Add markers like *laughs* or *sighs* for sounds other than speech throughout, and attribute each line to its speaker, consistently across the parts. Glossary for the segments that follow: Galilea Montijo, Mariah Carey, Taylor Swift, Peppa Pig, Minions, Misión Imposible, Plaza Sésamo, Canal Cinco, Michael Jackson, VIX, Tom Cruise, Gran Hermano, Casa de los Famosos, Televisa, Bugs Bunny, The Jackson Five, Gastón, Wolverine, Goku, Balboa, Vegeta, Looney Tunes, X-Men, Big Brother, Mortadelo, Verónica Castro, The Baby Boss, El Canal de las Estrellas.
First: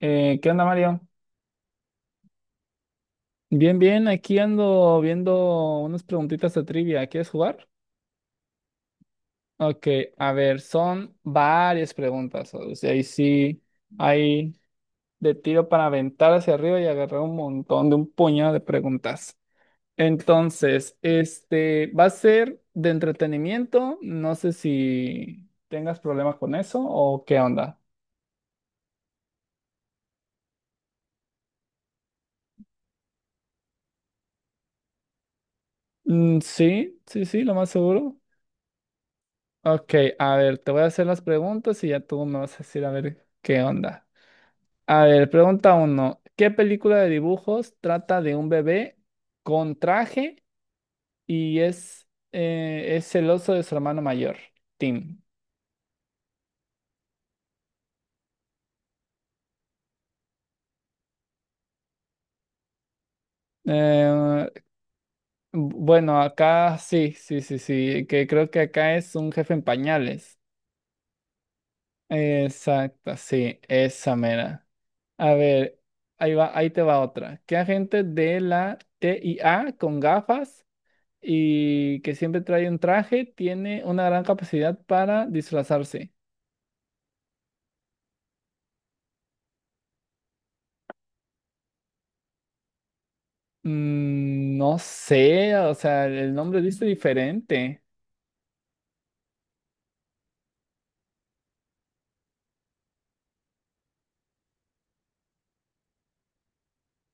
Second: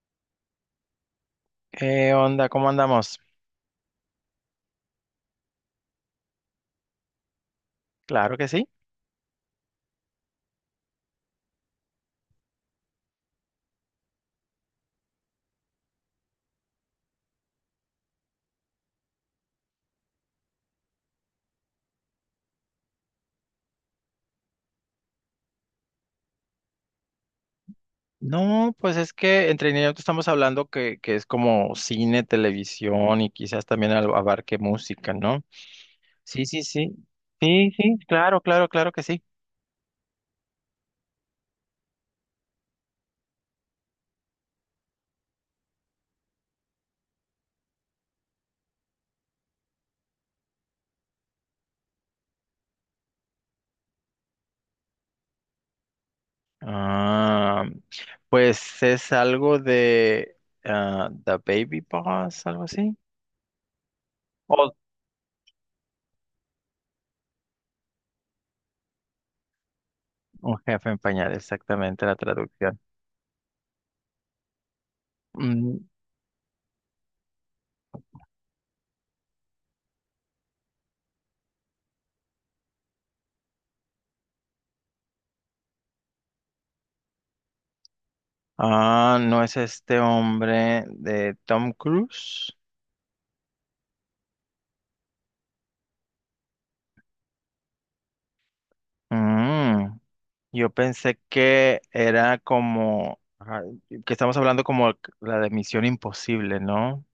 Speaker 1: ¿Qué onda, Mario?
Speaker 2: ¿Qué onda? ¿Cómo andamos?
Speaker 1: Bien, bien, aquí ando viendo unas preguntitas de trivia. ¿Quieres jugar?
Speaker 2: Claro que sí.
Speaker 1: Ok, a ver, son varias preguntas. O sea, ahí sí hay de tiro para aventar hacia arriba y agarrar un montón de un puñado de preguntas. Entonces, este va a ser de entretenimiento. No sé si tengas problemas con eso o qué onda.
Speaker 2: No, pues es que entre entretenimiento estamos hablando que es como cine, televisión y quizás también abarque música, ¿no?
Speaker 1: Mm,
Speaker 2: Sí, sí, sí.
Speaker 1: sí, sí, sí, lo más
Speaker 2: Sí, sí,
Speaker 1: seguro.
Speaker 2: claro, claro, claro que sí.
Speaker 1: Ok, a ver, te voy a hacer las preguntas y ya tú me vas a decir a ver qué onda. A ver, pregunta uno. ¿Qué película de dibujos trata de un bebé con traje y es celoso de su hermano mayor, Tim?
Speaker 2: Ah, pues es algo de ah, The Baby Boss, algo así.
Speaker 1: Eh,
Speaker 2: O
Speaker 1: bueno, acá sí, sí, sí, sí, que creo que acá es un jefe en pañales.
Speaker 2: un jefe en pañal, exactamente la traducción.
Speaker 1: Exacto, sí, esa mera. A
Speaker 2: Mm.
Speaker 1: ver, ahí te va otra. ¿Qué agente de la TIA con gafas y que siempre trae un traje, tiene una gran capacidad para disfrazarse?
Speaker 2: Ah, no es este hombre de Tom Cruise.
Speaker 1: Mm, no sé, o sea, el nombre dice diferente.
Speaker 2: Mm. Yo pensé que era como, ajá, que estamos hablando como la de Misión Imposible, ¿no?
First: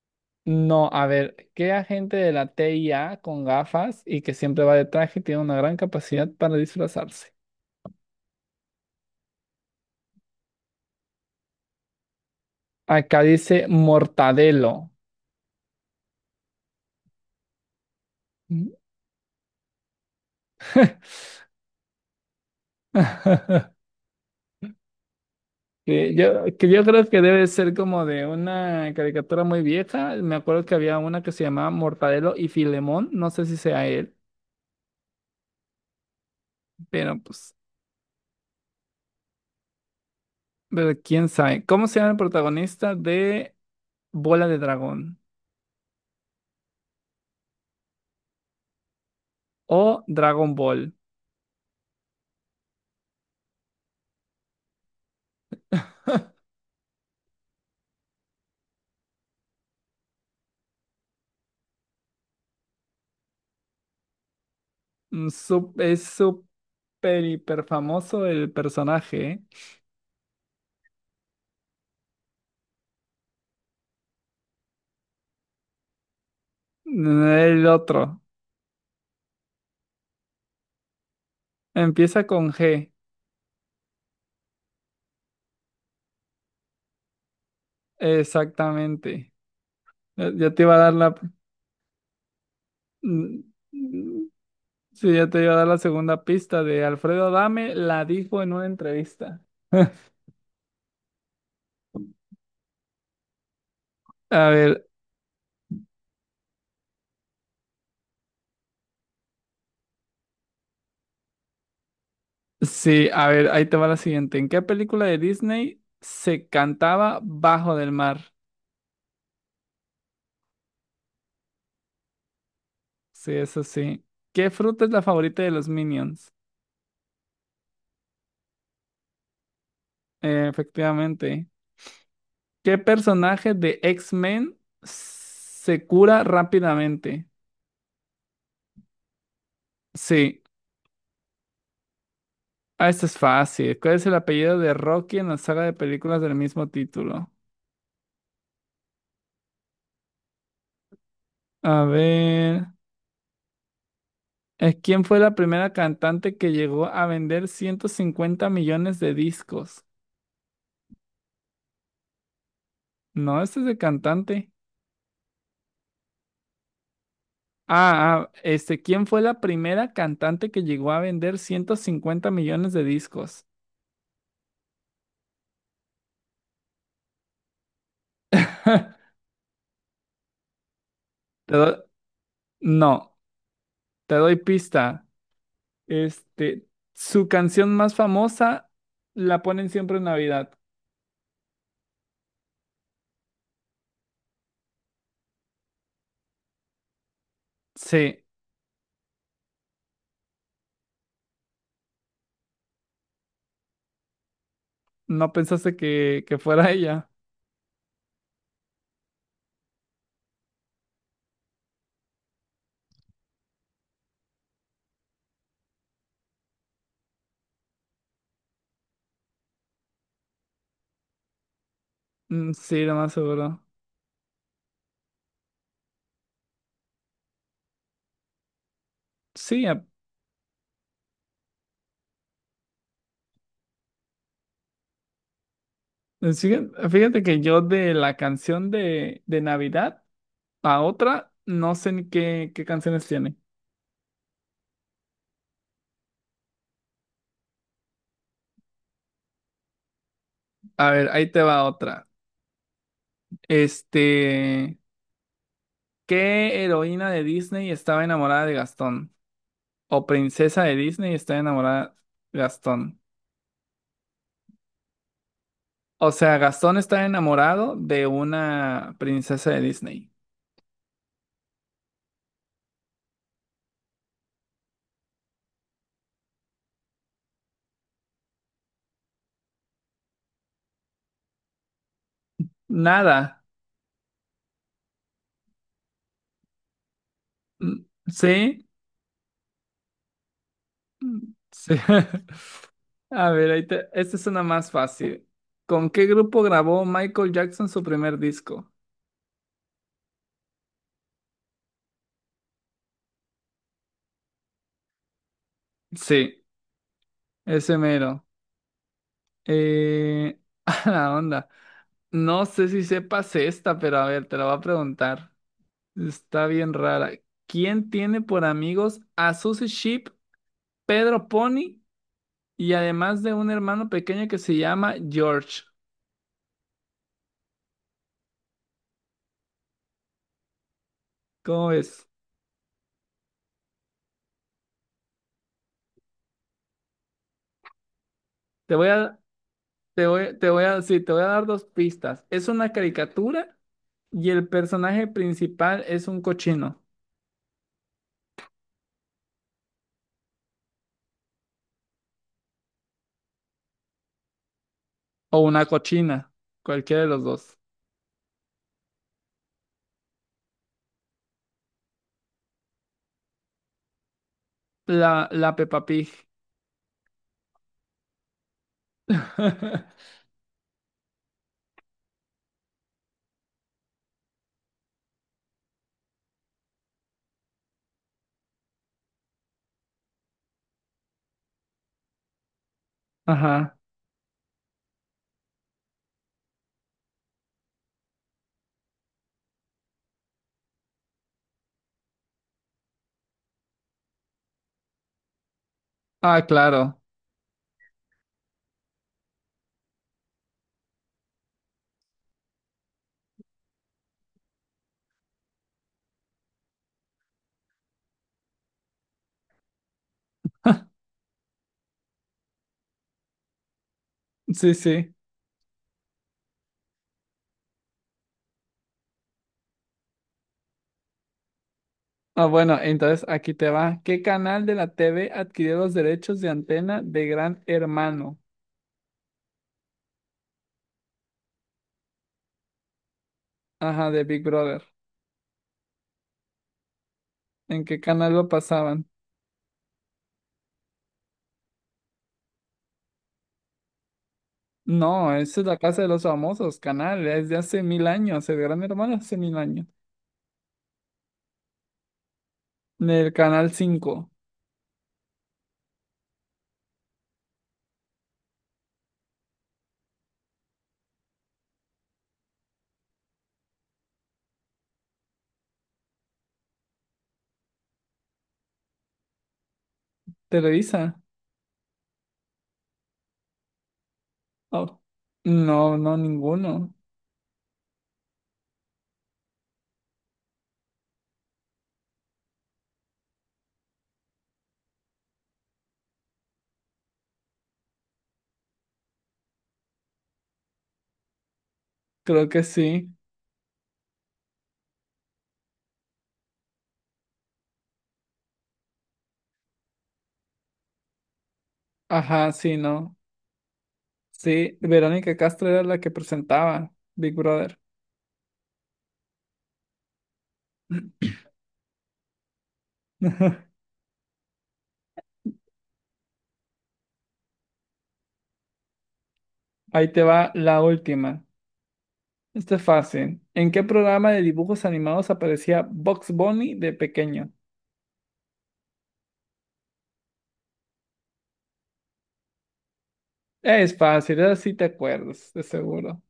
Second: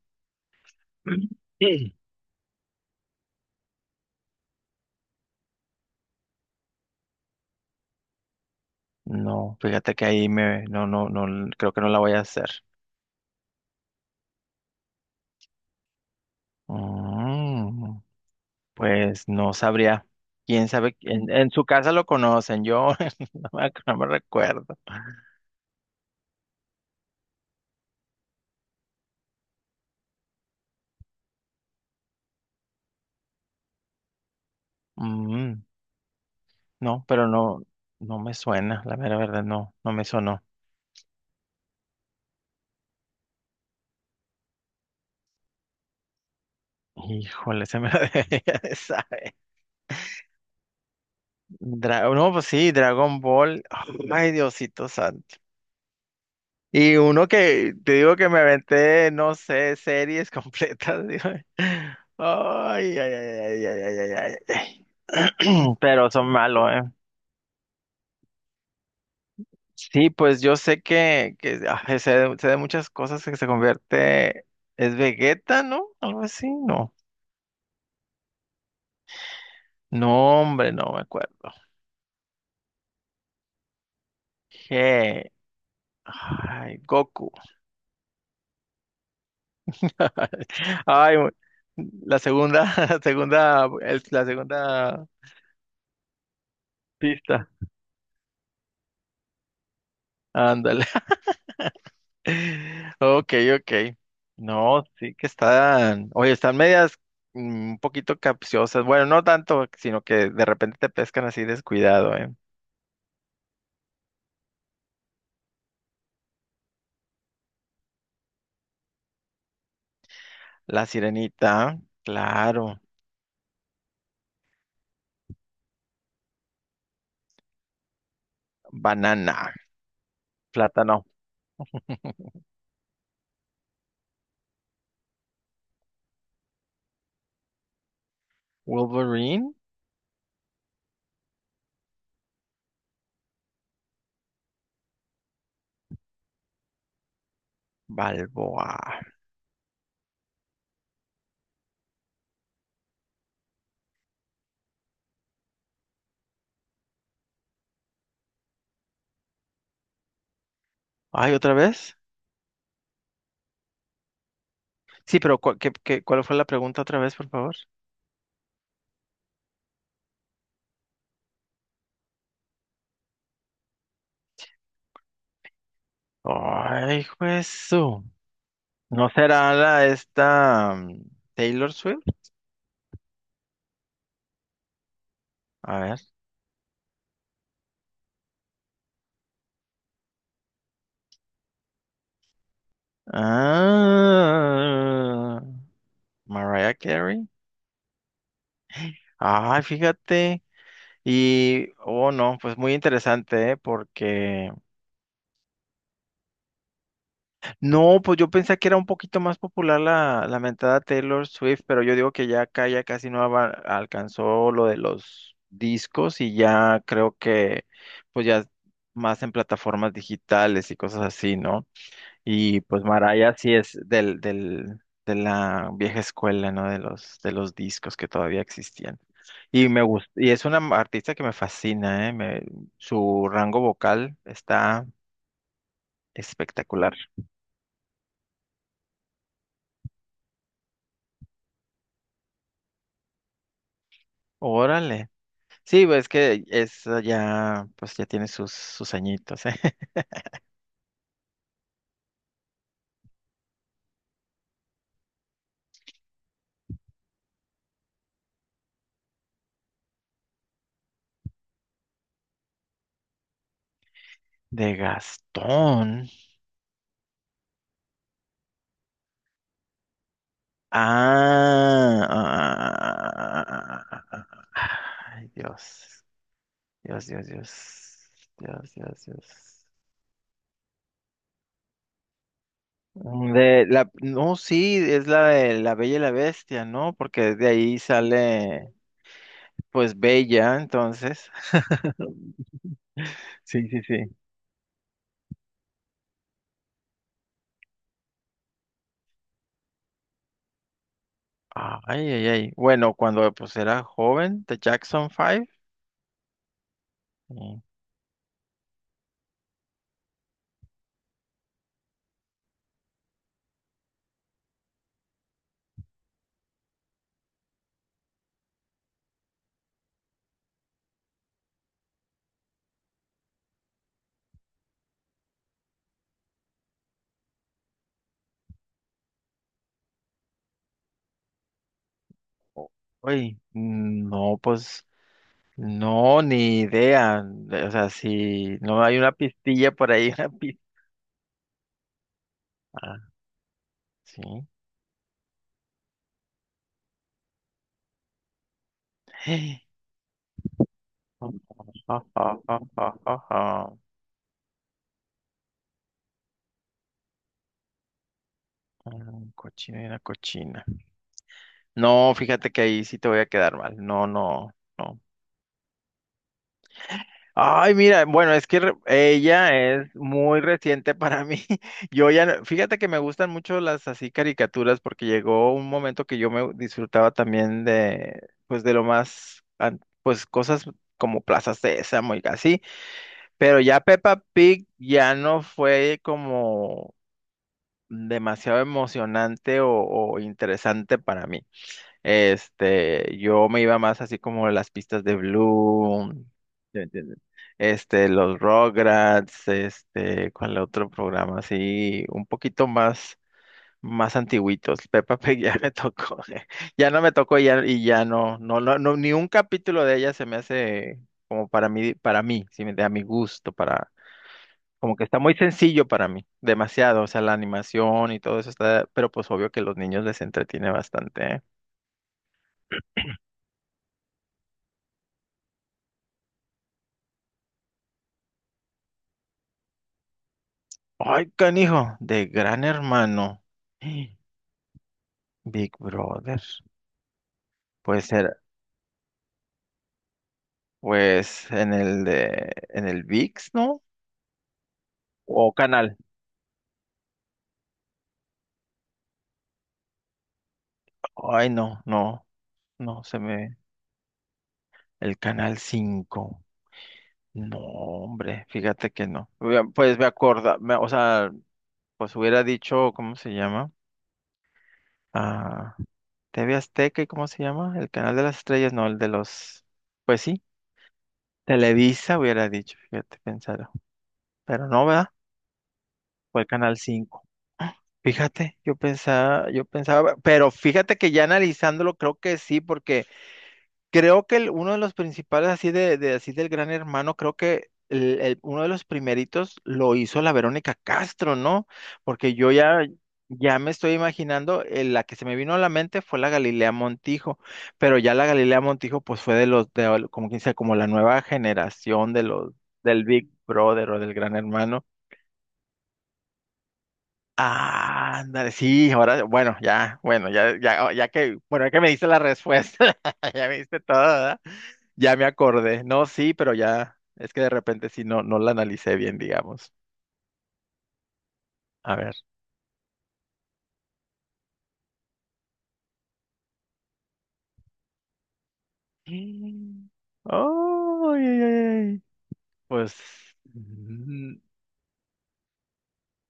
Speaker 1: No, a ver, ¿qué
Speaker 2: Sí.
Speaker 1: agente de la TIA con gafas y que siempre va de traje tiene una gran capacidad para disfrazarse?
Speaker 2: No, fíjate que ahí no, no, no, creo que no la voy a hacer.
Speaker 1: Acá dice Mortadelo.
Speaker 2: Mm,
Speaker 1: Mm.
Speaker 2: pues no sabría. Quién sabe, en su casa lo conocen, yo *laughs*
Speaker 1: *laughs*
Speaker 2: no me recuerdo.
Speaker 1: Que yo creo que debe ser como de una caricatura muy vieja. Me acuerdo que había una que se llamaba Mortadelo y Filemón. No sé si sea él.
Speaker 2: Mm, no,
Speaker 1: Pero
Speaker 2: pero
Speaker 1: pues,
Speaker 2: no, no me suena, la mera verdad, no, no me sonó.
Speaker 1: pero quién sabe. ¿Cómo se llama el protagonista de Bola de Dragón
Speaker 2: Híjole, se me la *laughs* debería de saber.
Speaker 1: o Dragon Ball?
Speaker 2: No, pues sí, Dragon Ball. Ay, Diosito santo. Y uno que te digo que me aventé, no sé, series completas. *laughs* Digo, ay, ay, ay, ay, ay, ay, ay, ay,
Speaker 1: Mm, su-
Speaker 2: ay. *clears throat*
Speaker 1: es
Speaker 2: Pero son malos, ¿eh?
Speaker 1: súper hiper famoso el personaje, ¿eh?
Speaker 2: Sí, pues yo sé que ah, sé de muchas cosas que se convierte. ¿Es Vegeta, no? Algo así, no.
Speaker 1: El otro.
Speaker 2: No, hombre, no me acuerdo.
Speaker 1: Empieza con G.
Speaker 2: Je- Ay, Goku.
Speaker 1: Exactamente. Ya te iba a
Speaker 2: *laughs*
Speaker 1: dar la.
Speaker 2: Ay, la segunda, *laughs* la
Speaker 1: Mm,
Speaker 2: segunda, la
Speaker 1: mm,
Speaker 2: segunda
Speaker 1: sí, ya te iba a dar la segunda pista de Alfredo
Speaker 2: pista.
Speaker 1: Adame. La dijo en una entrevista. *laughs*
Speaker 2: Ándale. *laughs* Ok, ok.
Speaker 1: A
Speaker 2: No,
Speaker 1: ver,
Speaker 2: sí que están, oye, están medias un poquito capciosas. Bueno, no tanto, sino que de repente te pescan así descuidado, ¿eh?
Speaker 1: sí, a ver, ahí te va la siguiente. ¿En qué película de Disney se cantaba Bajo del Mar?
Speaker 2: La sirenita, claro.
Speaker 1: Sí, eso sí. ¿Qué fruta es la favorita de los Minions?
Speaker 2: Banana, plátano.
Speaker 1: Efectivamente.
Speaker 2: *laughs*
Speaker 1: ¿Qué personaje de X-Men se cura rápidamente?
Speaker 2: Wolverine,
Speaker 1: Sí, esto es fácil. ¿Cuál es el apellido de Rocky en la saga de películas del mismo título?
Speaker 2: Balboa.
Speaker 1: A ver, ¿quién fue la primera cantante que llegó a vender 150 millones de discos?
Speaker 2: Ay, ¿otra vez?
Speaker 1: No, este es de cantante.
Speaker 2: Sí, pero ¿cuál, cuál fue la pregunta otra vez, por favor?
Speaker 1: Este, ¿quién fue la primera cantante que llegó a vender 150 millones de discos?
Speaker 2: Ay, eso.
Speaker 1: *laughs*
Speaker 2: ¿No será la esta
Speaker 1: Te
Speaker 2: Taylor
Speaker 1: doy-
Speaker 2: Swift?
Speaker 1: no, te doy pista.
Speaker 2: A ver.
Speaker 1: Este, su canción más famosa la ponen siempre en Navidad.
Speaker 2: Ah, Mariah Carey.
Speaker 1: Sí,
Speaker 2: Ay, fíjate. Y, oh no, pues muy interesante, ¿eh? Porque,
Speaker 1: no pensaste que fuera *laughs* ella.
Speaker 2: no, pues yo pensé que era un poquito más popular la mentada Taylor Swift, pero yo digo que ya acá ya casi no alcanzó lo de los discos y ya creo que, pues ya más en plataformas digitales y cosas así, ¿no?
Speaker 1: Mm,
Speaker 2: Y pues
Speaker 1: sí, lo más
Speaker 2: Maraya sí
Speaker 1: seguro.
Speaker 2: es de la vieja escuela, ¿no? De los discos que todavía existían.
Speaker 1: Sí,
Speaker 2: Y me
Speaker 1: a-
Speaker 2: gusta, y es una artista que me fascina, ¿eh? Su rango vocal está
Speaker 1: sí,
Speaker 2: espectacular.
Speaker 1: fíjate que yo de la canción de Navidad a otra, no sé ni qué, canciones tiene.
Speaker 2: Órale. Sí, pues es que es ya, pues ya tiene sus, sus añitos, ¿eh? *laughs*
Speaker 1: A ver, ahí te va otra. Este. ¿Qué heroína de Disney estaba enamorada de Gastón? ¿O princesa de Disney está enamorada de Gastón?
Speaker 2: De Gastón.
Speaker 1: O sea, Gastón está enamorado de una princesa de Disney.
Speaker 2: Ah, ah, ah, ah, ah, ah, ah, ah. Ay, Dios. Dios, Dios, Dios. Dios, Dios, Dios.
Speaker 1: Nada.
Speaker 2: De la, no, sí, es la de La Bella y la Bestia, ¿no? Porque de ahí
Speaker 1: Mm, ¿sí?
Speaker 2: sale, pues, Bella, entonces.
Speaker 1: Mm, sí. *laughs*
Speaker 2: *laughs*
Speaker 1: A ver,
Speaker 2: Sí, sí, sí.
Speaker 1: esta es una más fácil. ¿Con qué grupo grabó Michael Jackson su primer disco?
Speaker 2: Ay, ay, ay. Bueno, cuando pues era joven, The Jackson Five.
Speaker 1: Sí,
Speaker 2: Eh,
Speaker 1: ese mero. Eh... *laughs* A la onda. No sé si sepas esta, pero a ver, te la voy a preguntar. Está bien rara. ¿Quién tiene por amigos a Susie Sheep, Pedro Pony y además de un hermano pequeño que se llama George? ¿Cómo ves?
Speaker 2: uy, no, pues, no, ni idea. O sea, si
Speaker 1: Te
Speaker 2: no
Speaker 1: voy
Speaker 2: hay una
Speaker 1: a,
Speaker 2: pistilla por ahí, *laughs* una
Speaker 1: te
Speaker 2: pista.
Speaker 1: voy a, sí, te voy a dar dos pistas. Es una
Speaker 2: Ah,
Speaker 1: caricatura
Speaker 2: sí.
Speaker 1: y el personaje principal es un cochino
Speaker 2: *gasps* *laughs* *sighs* Ah, ah, ah, ah, ah, ah.
Speaker 1: o una cochina, cualquiera de los dos.
Speaker 2: Mm, cochina y una cochina. No, fíjate que ahí sí te voy a quedar mal. No, no, no.
Speaker 1: La Peppa Pig.
Speaker 2: Ay, mira, bueno, es que ella es
Speaker 1: *laughs*
Speaker 2: muy reciente para mí. *laughs* Yo ya, fíjate que me gustan mucho las así caricaturas porque llegó un momento que yo me disfrutaba también de, pues de lo más, pues cosas como Plaza Sésamo y así, pero
Speaker 1: Ajá.
Speaker 2: ya Peppa Pig ya no fue como demasiado emocionante o interesante para mí. Este, yo me iba más así como las pistas de Bloom,
Speaker 1: Ah,
Speaker 2: ¿sí me
Speaker 1: claro.
Speaker 2: entiendes? Este, los Rugrats, este, ¿cuál otro programa? Así, más antiguitos. *laughs* Peppa Pig ya me tocó, *laughs* ya no me tocó y ya no, ni un capítulo de ella se me hace como para mí, ¿sí me entiendes? A mi gusto, para,
Speaker 1: Sí,
Speaker 2: como que
Speaker 1: sí.
Speaker 2: está muy sencillo para mí, demasiado, o sea, la animación y todo eso está, pero pues obvio que los niños les entretiene bastante, ¿eh?
Speaker 1: Ah, bueno, entonces aquí te va. ¿Qué canal de la TV adquirió los derechos de antena de Gran Hermano?
Speaker 2: Ay, canijo, de Gran Hermano.
Speaker 1: Ajá, de
Speaker 2: *gasps*
Speaker 1: Big Brother.
Speaker 2: Big Brother.
Speaker 1: ¿En qué
Speaker 2: Puede
Speaker 1: canal
Speaker 2: ser,
Speaker 1: lo pasaban?
Speaker 2: pues, en el VIX, ¿no?
Speaker 1: No,
Speaker 2: O
Speaker 1: esa es la
Speaker 2: Canal.
Speaker 1: Casa de los Famosos, canal, es de hace mil años, el Gran Hermano hace mil años.
Speaker 2: Ay, no, no, no,
Speaker 1: Del Canal 5.
Speaker 2: el Canal Cinco. No, hombre, fíjate que no. Hubiera- pues o sea, pues hubiera dicho, ¿cómo se llama? Ah, TV Azteca y ¿cómo se llama? El Canal de las Estrellas, no, el de los, pues sí,
Speaker 1: Televisa.
Speaker 2: Televisa hubiera dicho, fíjate, pensar. Pero no,
Speaker 1: Oh.
Speaker 2: ¿verdad?
Speaker 1: No, no,
Speaker 2: Fue el Canal
Speaker 1: ninguno.
Speaker 2: Cinco. Fíjate, yo pensaba, pero fíjate que ya analizándolo creo que sí, porque creo que uno de los principales así de así del Gran Hermano, creo que uno de los primeritos lo hizo la Verónica Castro, ¿no? Porque
Speaker 1: Creo
Speaker 2: yo
Speaker 1: que
Speaker 2: ya
Speaker 1: sí.
Speaker 2: ya me estoy imaginando, la que se me vino a la mente fue la Galilea Montijo, pero ya la Galilea Montijo pues fue de los como quien sea, como la nueva generación de
Speaker 1: Ajá,
Speaker 2: los
Speaker 1: sí,
Speaker 2: del
Speaker 1: no.
Speaker 2: Big Brother o del Gran
Speaker 1: Sí,
Speaker 2: Hermano.
Speaker 1: Verónica Castro era la que presentaba Big Brother.
Speaker 2: Ah, ándale, sí, ahora, bueno, ya, bueno, ya, ya, oh, ya que, bueno, ya que me diste la respuesta, *laughs* ya me
Speaker 1: *laughs*
Speaker 2: diste todo, ¿verdad? Ya me acordé. No, sí, pero ya, es que de repente sí, no, no la analicé bien, digamos.
Speaker 1: Ahí te va la última.
Speaker 2: A ver.
Speaker 1: Esto es fácil. ¿En qué programa de dibujos animados aparecía Bugs Bunny de pequeño?
Speaker 2: Mm. Oh, ay, ay, ay. Pues,
Speaker 1: Es
Speaker 2: mm,
Speaker 1: fácil, ahora sí te acuerdas, de seguro.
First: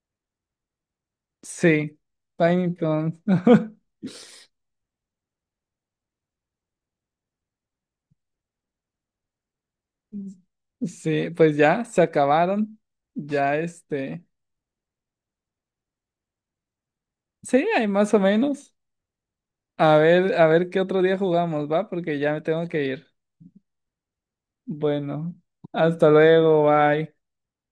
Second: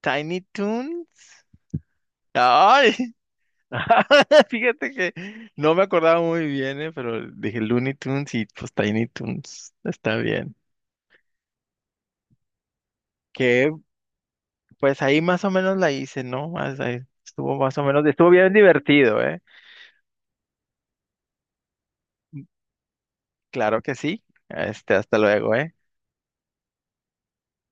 Speaker 2: Tiny Toons.
Speaker 1: Sí, Tiny
Speaker 2: Ay,
Speaker 1: Toons. *laughs*
Speaker 2: *laughs* fíjate que no me acordaba muy bien, pero dije Looney Tunes y pues Tiny Toons, está bien.
Speaker 1: Sí, pues ya, se acabaron. Ya
Speaker 2: Qué
Speaker 1: este.
Speaker 2: pues ahí más o menos la hice, ¿no? Más- ahí estuvo
Speaker 1: Sí,
Speaker 2: más o
Speaker 1: hay
Speaker 2: menos,
Speaker 1: más o
Speaker 2: estuvo bien
Speaker 1: menos.
Speaker 2: divertido, ¿eh?
Speaker 1: A ver qué otro día jugamos, ¿va? Porque ya me tengo que ir.
Speaker 2: Claro que sí. Este, hasta
Speaker 1: Bueno,
Speaker 2: luego, ¿eh?
Speaker 1: hasta luego, bye.